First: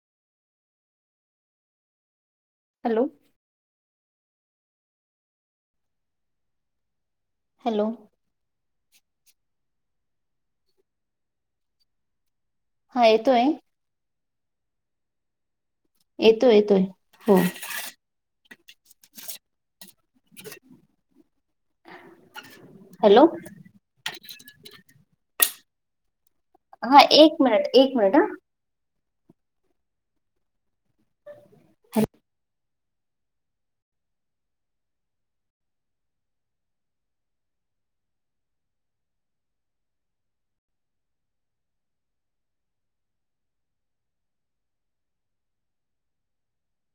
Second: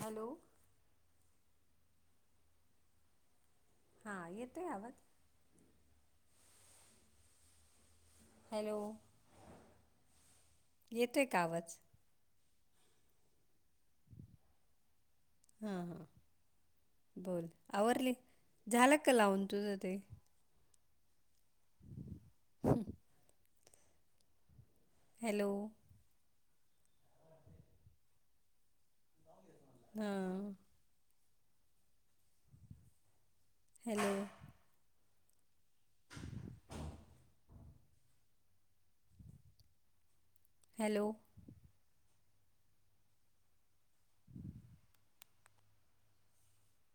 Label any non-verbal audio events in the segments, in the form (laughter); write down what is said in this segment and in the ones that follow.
Hello. Hello. हा येतोय आवाज? हॅलो. हॅलो, येतोय का आवाज? हा येतोय. हा- हा. येतोय- येतोय हो. आवरले. झाला का, लावून तुझं ते? (inaudible) हॅलो. हॅलो. हा एक मिनिट, एक मिनिट हं. ह्ह. (unintelligible) (inaudible) हॅलो. हॅलो. (inaudible)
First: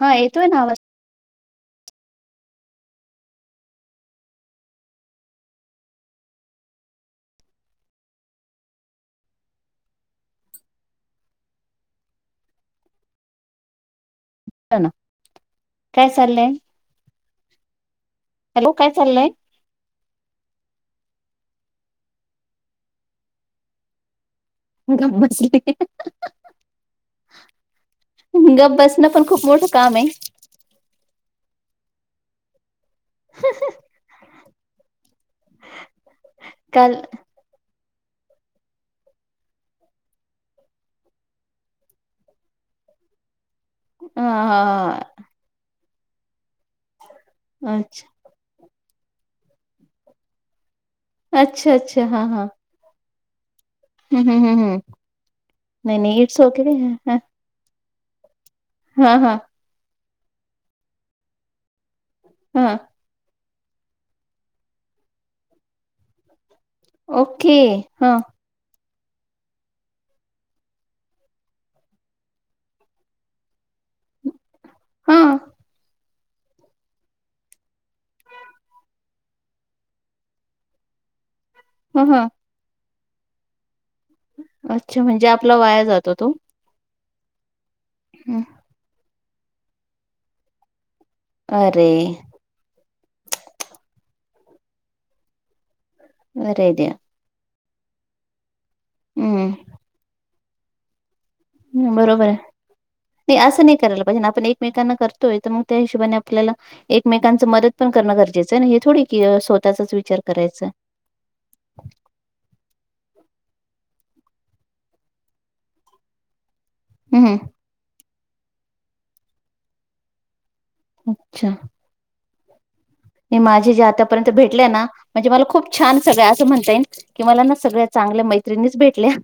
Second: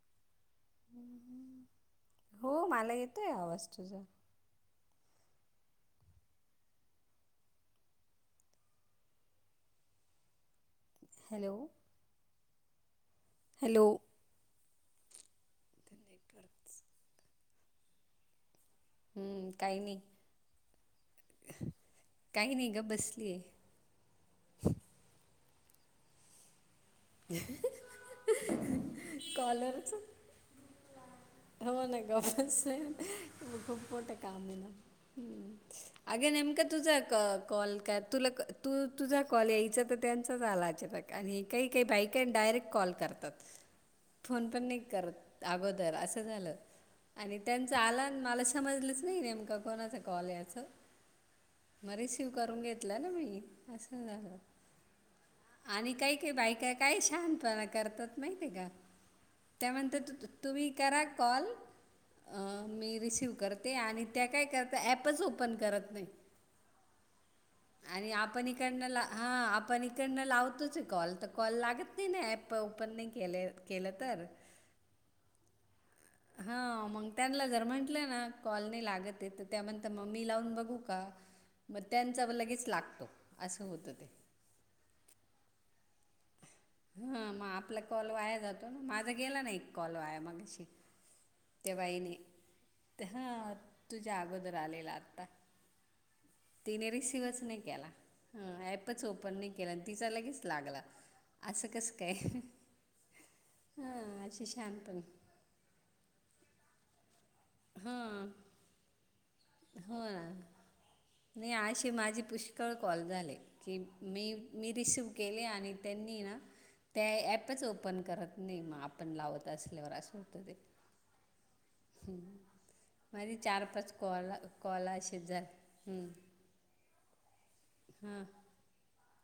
हा, येतोय ना आवाज. हो, मला येतोय आवाज तुझा. हॅलो. हॅलो. (unintelligible) काय चालंय? हॅलो, काय चा हम्म काय नी, काय नी गं बसलीय. गप बसली. गप बसणं पण खूप मोठं कॉलरच काम हे. हो ना गप बसणं, खूप मोठं काम हे ना. अगं नेमका काल तुझा कॉ- कॉल कट तुला क तू तुझा कॉल यायचा, तर त्यांचाच आला अचानक आणि काही ती बाई कान डायरेक्ट कॉल करतात. फोन पण नाही हा करत अगोदर असं झालं आणि त्यांचा अच्छा आला मला समजलंच नही नेमका कोणाचा कॉल हे असं. अच्छा मग अच्छा हा रिसिव्ह हा करून घेतला ना मी. असं झालं आणि नाही काही- नाही काही इट्स बाई ओके पणा करतात माहितीय का? हं- हं. त्या म्हणतात. तु तुम्ही करा कॉल, हा मी रिसीव कर त्यां कायं करतां ॲपच ओपन करतं नाहीं ओके आणि हा आपणं हां आपणं इकडं लावतोचं हे कॉल कॉल लागतं नाहीं नां ऍप ओपन नाहीं केले केलं तरं हां आं हां मंग त्यांना जरं म्हंटलं नां कॉल नाहीं लागतं हे त्यां म्हणतां मी लावूंन बघूं कां मंग ह ह त्यांचा लगेचं लागतो असं होतं ते अच्छा म्हणजे आपलां वायां जातो तो हां मंग आपलां कॉल वायां जातो नां माझां गेलां नां एक कॉल वायां मगांशी त्यां अरे बाईने ते हं तुझ्यां अगोदर आलेला आंता अरे तिने द्या रिसिवचं नाहीं केलां ॲपच ओपन नाहीं हम्म केलं आणि तिचां लगेच लागलां हं बरोबर आहे नाहीं असं नाहीं करायला पाहिजे हां नां अशी आपणं एकमेकांना शहाणपण करतोय तरं मंग त्यां हिशोबाने आपल्यांला एकमेकांच मंदत पणं करणं हां गरजेचं आहे नां हे थोडी की स्वंतःचां चं विचारं करायचं नाहीं आशी माझी पुष्कळं कॉल झाली की मी मी रिसिव केले आणि त्यांनी नां त्यां हम्म ॲपच ओपन करतं नाहीं मंग आपणं लावतं असल्यांवर असं होतं ते अच्छा हम्मं मी माझे जे आंतापर्यंत भेटले नां कॉल असेच म्हणजे झाले मलां खूंप छांन हं. सगळं असं म्हणतां येईन कि मलां नां सगळ्यां चांगल्या हां मैत्रिणीचं भेटल्यां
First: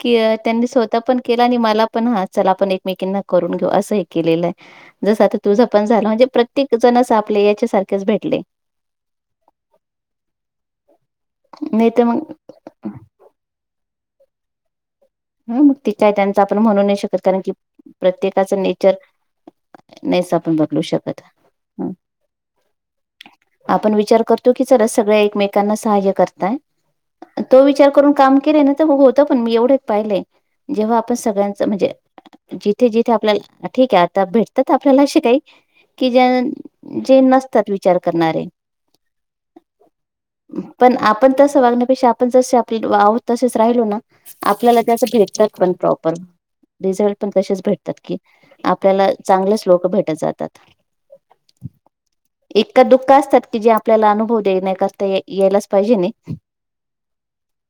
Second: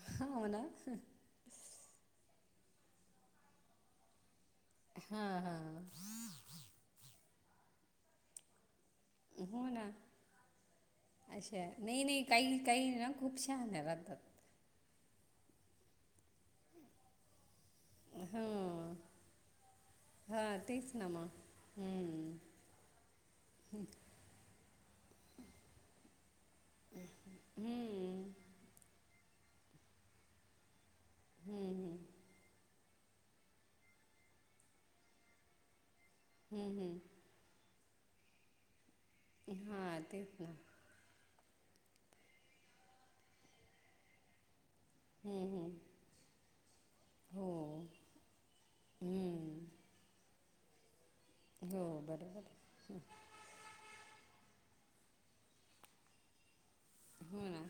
कि हां हो ना त्यांनी स्वंतः पणं केलां आणि मलां पणं हां चलां आपणं एकमेकांना करूंन घेऊं असं एक केलेलं आहे जसं आंता हां तुझं हां पणं झालं म्हणजे प्रत्येक जणं आपल्यां यांच्या सारखे चं भेटले हो नां अच्छा नाही नाहीं तर मग नाहीं कांहीं कांहीं नां खूंप श्याहाण्यांना राहतांत हं मंग ते कायं त्यांच आपणं म्हणूंन नाहीं शकतं कारणं की प्रत्येकाचं नेचर हं. नाहींच आपणं हां, बदलूं तेच ना शकतं मग. हं आपणं विचार करतो की चलां सगळ्यां एकमेकांना सहांय्य करतांय तो विचार करूंन हं. कामं केलंय नां होतं पणं मी एवढं पाहिले जेव्हां आपणं सगळ्यांच म्हणजे जिथे जिथे आपल्यांला ठीक आहे, आंता भेटतांत आपल्यांला. असे कांहीं कि, हं, ज्यां हं. जे नसतांत विचार करणारे. हां... तेचं नां. पणं, आपणं तसं वागण्यांपेक्षा, आपणं जसे आपणं आहोतं, तसेच राहिलो नां. आपल्यांला त्यासं भेटतांत, पणं प्रॉपर रिझल्ट पणं हो. तसेचं भेटतांत, की आपल्यांला चांगले हं. चं लोकं भेटतं जातांत. हो, बरोबर आहे. एकां दुःखळ असतांत, की जे आपल्यांला अनुभव देण्यांकरतां यातलां चं पाहिजे. हो ना.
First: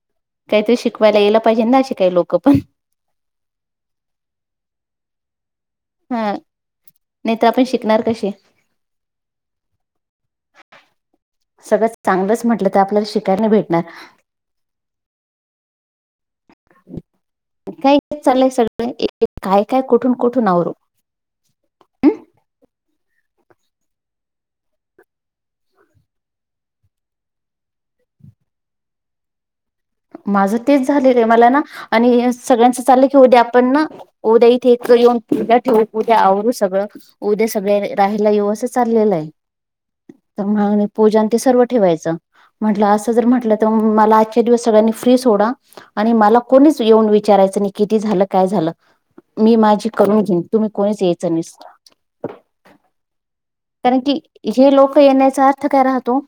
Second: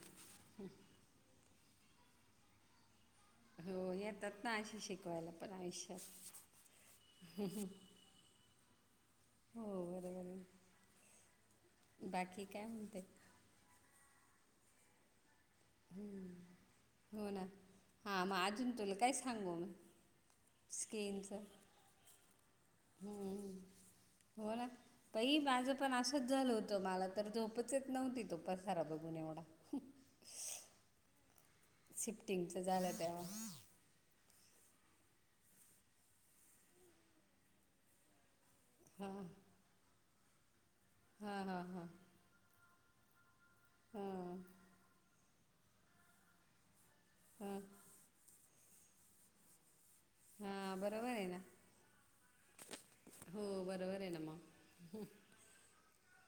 कांहींतरी शिकव वांयला यांला पाहिजेे. कांहीं लोकं पणं हो, येतांत नां, अशी शिकवांयला पणं आयुष्यांत. नाहीं, तरं आपणं शिकणांर कशी? हो, बरोबर आहे. सगळं बाकी चांगलंच काय म्हटलं, तरं म्हणते? आपल्यांला शिक कायं लां नाहीं भेटणांर. हम्मं.... हो... नां. काय हां, मगं चाललंय अजूंन सगळ तुलां कायं सांगू. काय मी काय कुठून कुठून आवरू स्किनचं ह ह हो ना, पई, माझं पण आसच झालं होतं, मला तर झोपच येत नव्हती तो पसारा बघून एवढा. माझं तेच झालेलं आहे मला ना आणि शिफ्टिंगचं सगळ्यांच झालं चाललं की तेव्हा. उद्या, पण ना, उद्या इथे एक येऊन उद्या ठेवू उद्या आवरू सगळं. उद्या सगळे राहियला येऊ असच, (inaudible) हां, सर्व हां, हां. ठेवाय अस म्हट तर मला हां. आच्यादिवस, ते सोडा आणि मला कोणीच येऊन हां विचारायचं नाही किती झालं काय झालं मी माझ्या, करून घेईन तुम्ही हां कोणीच बरोबर आहे यायचं ना नाहीसा, हो कारण बरोबर आहे की, ना मग हे लोक येण्याचा! काय राहतो.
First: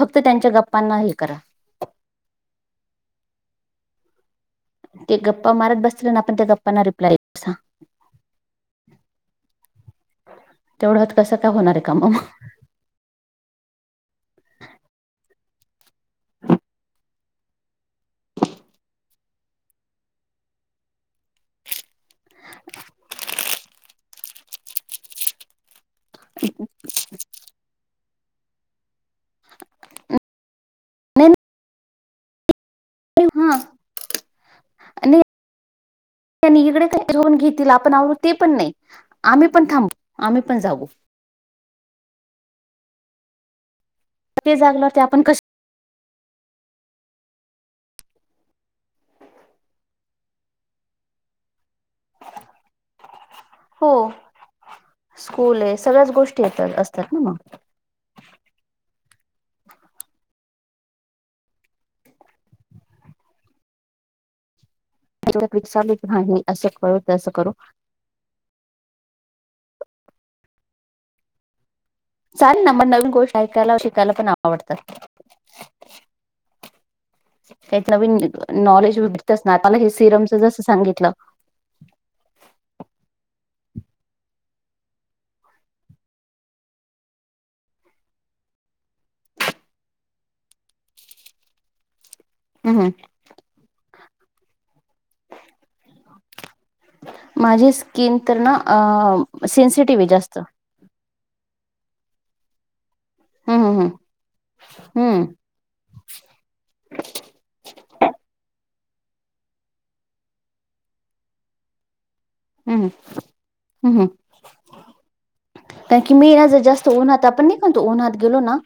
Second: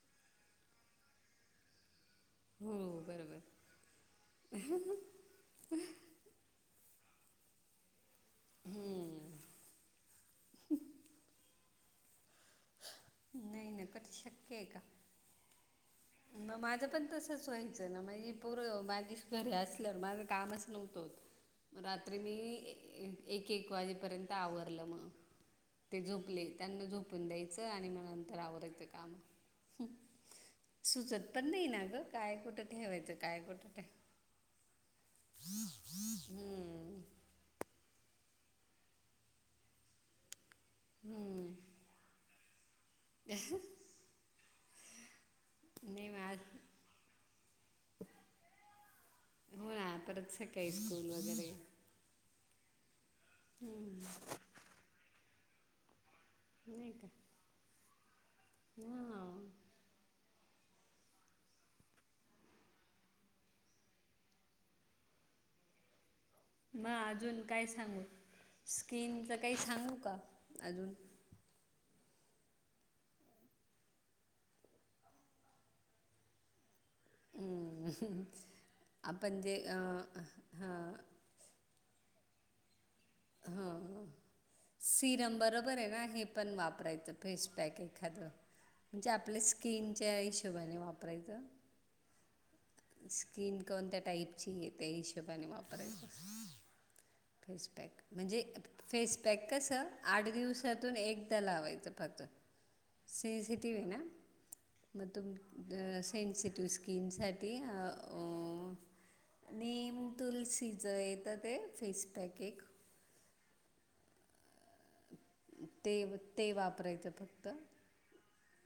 फक्त त्यांच्या गप्पांना हे करा. हो बरोबर, गप्पा मारत बसल ना आपण त्या गप्पाना रिल्पाय देतो. हम्म.... तेवढं कसं काय होणार आहे का मग, नाही ना कधी शक्य आहे का. मग, माझं पण तसच व्हायचं ना मजी पोर माझी घरी असलं माझं कामच नव्हतं होत. मग रात्री मी एक एक वाजेपर्यंत आवरलं मग, ते झोपले. त्यांना झोपून द्यायचं, आणि मग नंतर आवरायचं काम. सुचत पण नाही. ना ग काय कुठं ठेवायचं. काय हा कुठ ते नाही हम्म, तिला आपण आवरु ते पण नाही. आम्ही पण थांबू. आम्ही पण जाऊ. हम्..... या (inaudible) (inaudible) कधी जागनार ते आपण कस, निवांत, हो ना, परत स (inaudible) काय स्कूल वगैरे. हो, स्कूल आहे सगळ्याच गोष्टी येतात असतात ना मग, हा.... त (inaudible) विली (inaudible) रा (inaudible) म अजून काय सांगू? स्कीिनच काही सांगू का? अजून चालेल ना, मला नवीन गोष्ट ऐकायला शिकायला. पण आवडतात. त्यात नवीन लिहितो नॉलेज आपण तिथंच ना अ, मला जे सिरमच जस हां सांगितलं. ह ह.. सिरम बरोबर आहे ना हे पण वापरायचं फेसपॅक एखादं, ते आपल्या स्किनच्या हिशोबाने वापरायचं! स्किन कोणत्या टाईपची आहे त्या हिशोबाने वापरायचं. फेस माझी पॅक स्किन, तर म्हणजे ना अ फेसपॅक कस सेन्सिटिव्ह आहे आठ जास्त. दिवस, सातून एकदा लावायचं फारतर हं, हं, सेन्सिटीव्ह हे हं. ना मग हं, तुम, अ सेनसिटिव स्किनसाठी अ, निम तुलसीचं येतं ते फेस पॅक एक, हम्म, हम्म हम्, ते कारण की मी ना ते जर जास्त वापरायचं उन्हात आपण फक्त नाही उन्हात गेलो ना.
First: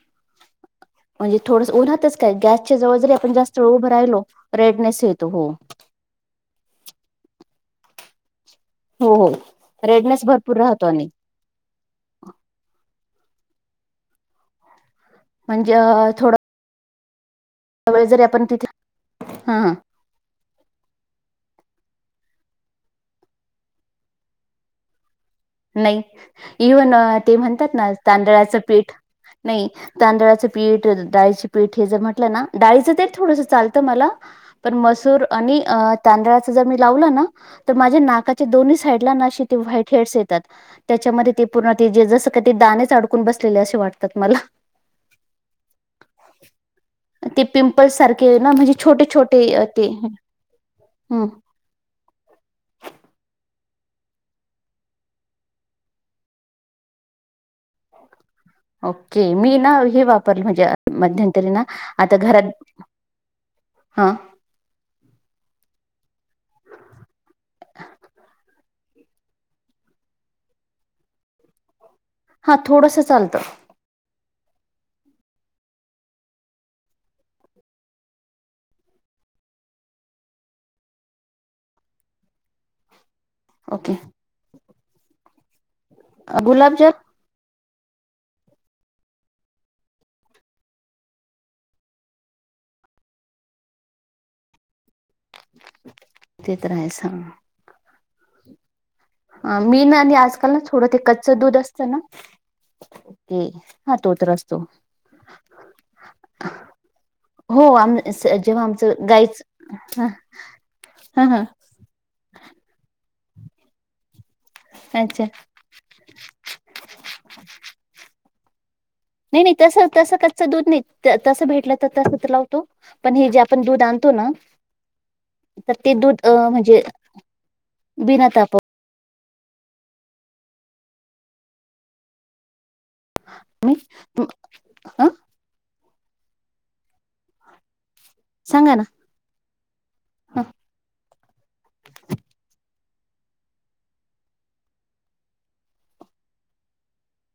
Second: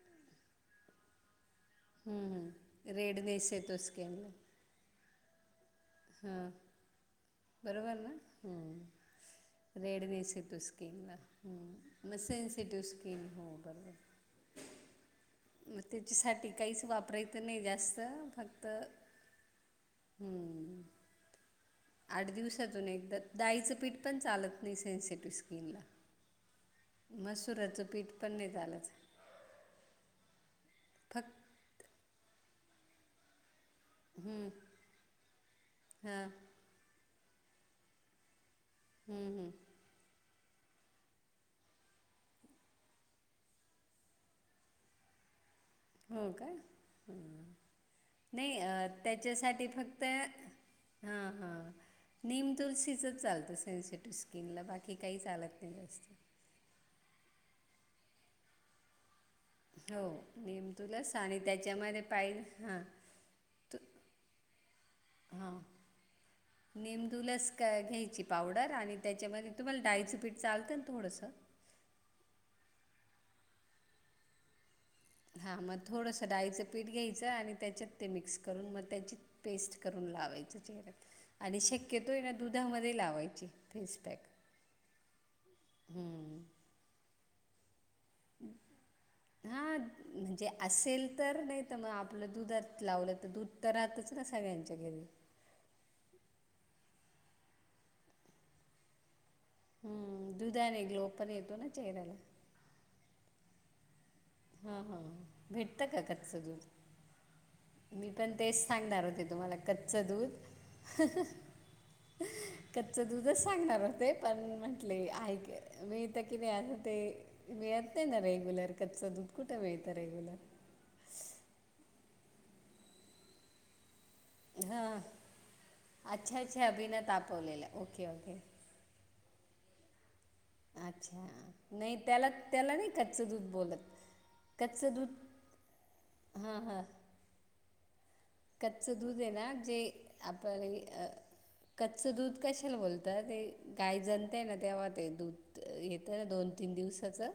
म्हणजे थोडसं उन्हातचं काय हम्म. गॅसच्या जवळ जरी आपण रेडनेस जास्त वेळ येतो उभ राहिलो रेडनेस येतो. हो. हा बरोबर ना हो, हो. हम्म. रेडनेस भरपूर येतो राहतो आणि स्कीनला. मग सेन्सिटिव्ह स्किन हो बरोबर. म्हणजे मग थोडा त्याच्यासाठी काहीच वापरायचं नाही जास्त वेळ जरी आपण फक्त तिथे हां, हां. हम्म. आठ दिवसातून एकदा दाळीचं पीठ पण चालत नाही सेन्सिटिव्ह स्की नाही इव्हन ते म्हणतात ना पीठ पण नाही तांदळाचं चालत पीठ नाही तांदळाचं पीठ, फक्त डाळीचं पीठ हे जर म्हटलं ना दाळिचं ते थोडंस चाल त मला पण मसूर आणि हां तांदळाचं जर मी लावलं ना तर माझ्या नाकाच्या दोन्ही साईडला ना हं, असे ते व्हाईट हेडस ये तात. त्याच्यामध्ये ते पूर्ण तेे जसं काय ते दाणेच अडकून बसलेले असे वाटतात मला. (inaudible) हो का? ते हम्म पिंपल्स सारखे ना नाही म्हणजे छोटे छोटे अ, त्याच्यासाठी ते फक्त हा हम्म हा. नीम तुळशीचंच चालतं सेन्सिटिव स्किनला बाकी काही चालत नाही जास्त. ओके. मी ना हे हो वापरल म्हणजे नीम तुलस आणि मध्यंतरी ना त्याच्यामध्ये आता पाय घरात हां हा. हा. नेंदूलस क घ्यायची पावडर आणि त्याच्यामध्ये तुम्हाला डाळिचं पीठ चालतं ना थोडंसं? हा थोडसं चालतं. हा मग थोडंसं डाळीचं पीठ घ्यायचं आणि त्याच्यात ते मिक्स करून मग, त्याची पेस्ट करून लावायची चेहऱ्याला आणि शक्यतो आहे ना दुधामध्ये लावायची. ओके फेसपॅक हम्म. गुलाबजल? (unintelligible) हा म्हणजे असेल तर, नाही तर मग आपलं दुधात लावलं तर दूध तर राहतचं ना सगळ्यांच्या घरी. ते तर आहेस हा. अ मी ना हम्म, आजकाल ना दुधाने थोडं ते ग्लो कच्च पण दूध येतो असतं ना? चेहऱ्याला ते हा तो तर अस हा हा भेटतं का कच्चं दुध? हो आम मी पण स- जेव्हा तेच आमचं सांगणार होते गाईच तुम्हाला कच्च ह दूध. ह ह कच्च दूधचं सांगणार होते पण म्हटले अच्छा आहे की मिळतं की नाही आता ते? मिळत नाही ना रेग्युलर? कच्चं दूध नाही नाही कुठं तसं मिळतं तसं कच्च रेग्युलर दूध नाही. त तसं भेटलं तर तसं तर लावतो, पण हे जे आपण दूध आणतो ना हा तर ते दूध अ, अच्छा अच्छा म्हणजे बिना तापवलेल्या ओके बिना ओके. ताप अच्छा नाही त्याला त्याला नाही कच्च दूध बोलत कच्च ह दूध, हा हा. सांगा ना कच्चं दूध आहे ना जे आपण इ अ कच्चं दूध कशाला बोलता ते गाय जनते ना तेव्हा ते दूध त येतं दोन तीन दिवसाचं.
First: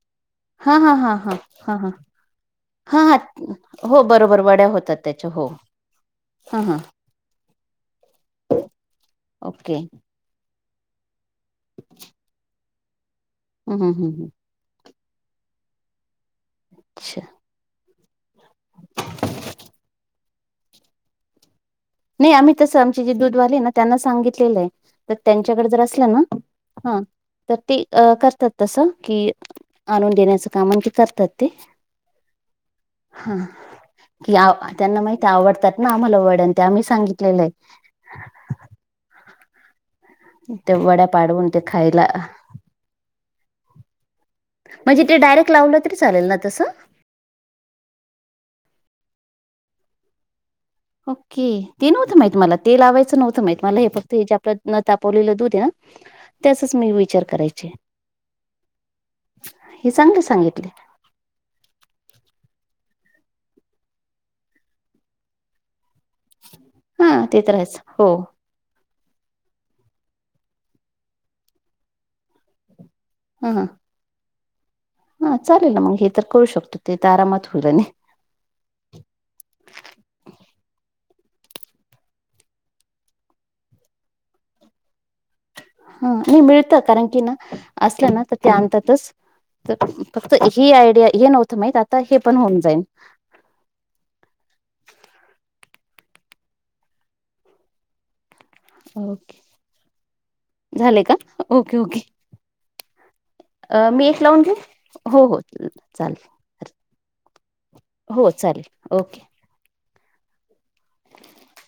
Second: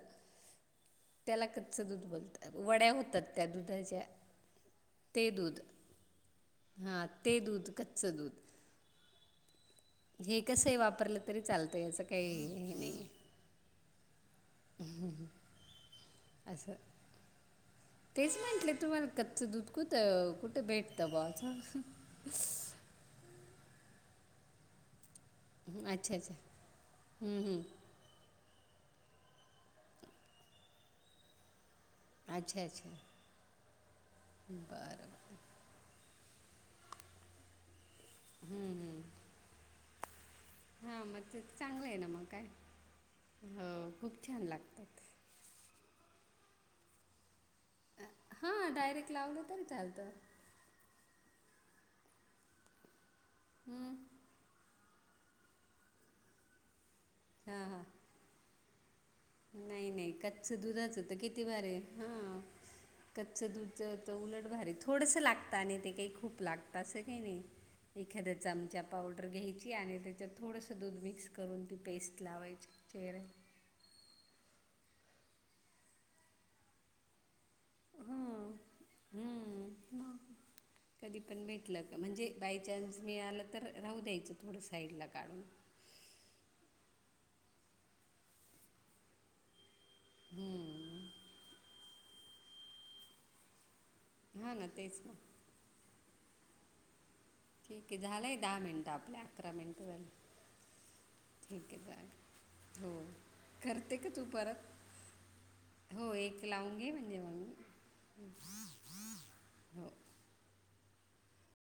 हा हा हा हा त्याला हा कच्चं हा दूध बोलतात वड्या हा हा होतात त्या हा हो दुधाच्या बरोबर वड्या होतात. त्याच्या हो. हां हां हा ते दूध कच्चं दूध. ओके. हे कसंही वापरलं तरी चालतंय. याचं काही हे नाहीये. हम्म, हम्म हम्म हम्म. असं. अच्छा तेच म्हंटले तुम्हाला कच्च दूध कुथ कुठं भेटतं बॉ अछ? नाही आम्ही तसं आमचे जे दूधवाले ना त्यांना सांगितलेलंय. तर त्यांच्याकडे जर असलं अच्छा अच्छा ना? हा हं, तर हं. ते अ करतात तसं. की आणून देण्याचं काम म्हंजे करतात ते. अच्छा अच्छा हं कि आ बरं त्यांना माहिती बरं आवडतात ना, आम्हाला वड्यान मी सांगितलेलंय. हम्म हम्म. ते हा वड्या म ते पाडवून चांगलंय खायला ना म काय? हो खूप. छान लागतात म्हणजे ते डायरेक्ट लावलं तरी चालेल ना तसं?. हां डायरेक्ट लावलं तरी चालतं. ओक्के, ते नव्हतं माहित मला. ते लावायचं नव्हतं माहित. मला हे हं. फक्त हे जे आपलं न तापवलेलं दूध आहे ना. त्याचाच मी विचार हां करायचे. हां नाही हे नाही चांगले कच्च सांगितले दुधाचं त कि ती भारी. ह कच्चं दुधजच उलट भारी. थोडसं लागतं आणि ते काई खू खूप लागतं असंही काही हा ते नाही. तर आहेच हो एखाद्या चमचा पावडर घ्यायची. आणि त्याच्यात थोडंसं दूध मिक्स करून ती पेस्ट लावायची चेहऱ्याला. ह ह. ह चालेल म हे तर करू शकतो. ते तर आरामात होईल आणि. हं हम्म म. कधी पण भेटलं का, म्हणजे बायचान्स मिळालं तर. राहू द्यायचं थोडं साईड ला काढून. ह नाही मिळतं. कारण की ना, असलं ना त ते आणतातच. त फक्त हेी आयडिया हे नव्हतं माहीत. आता हे पण होऊन जाईन. हा ना तेच न. ठीके. झालंय दहा मिनटं आपल जाईल अकरा मिनिटं झाले. झाले का? Okay okay. हो. अ करते मी का एक तू लावून घेऊ? परत? हो हो हो, चालेल. एक लावून घे म्हणजे मग हो चालेल. ओके. हो.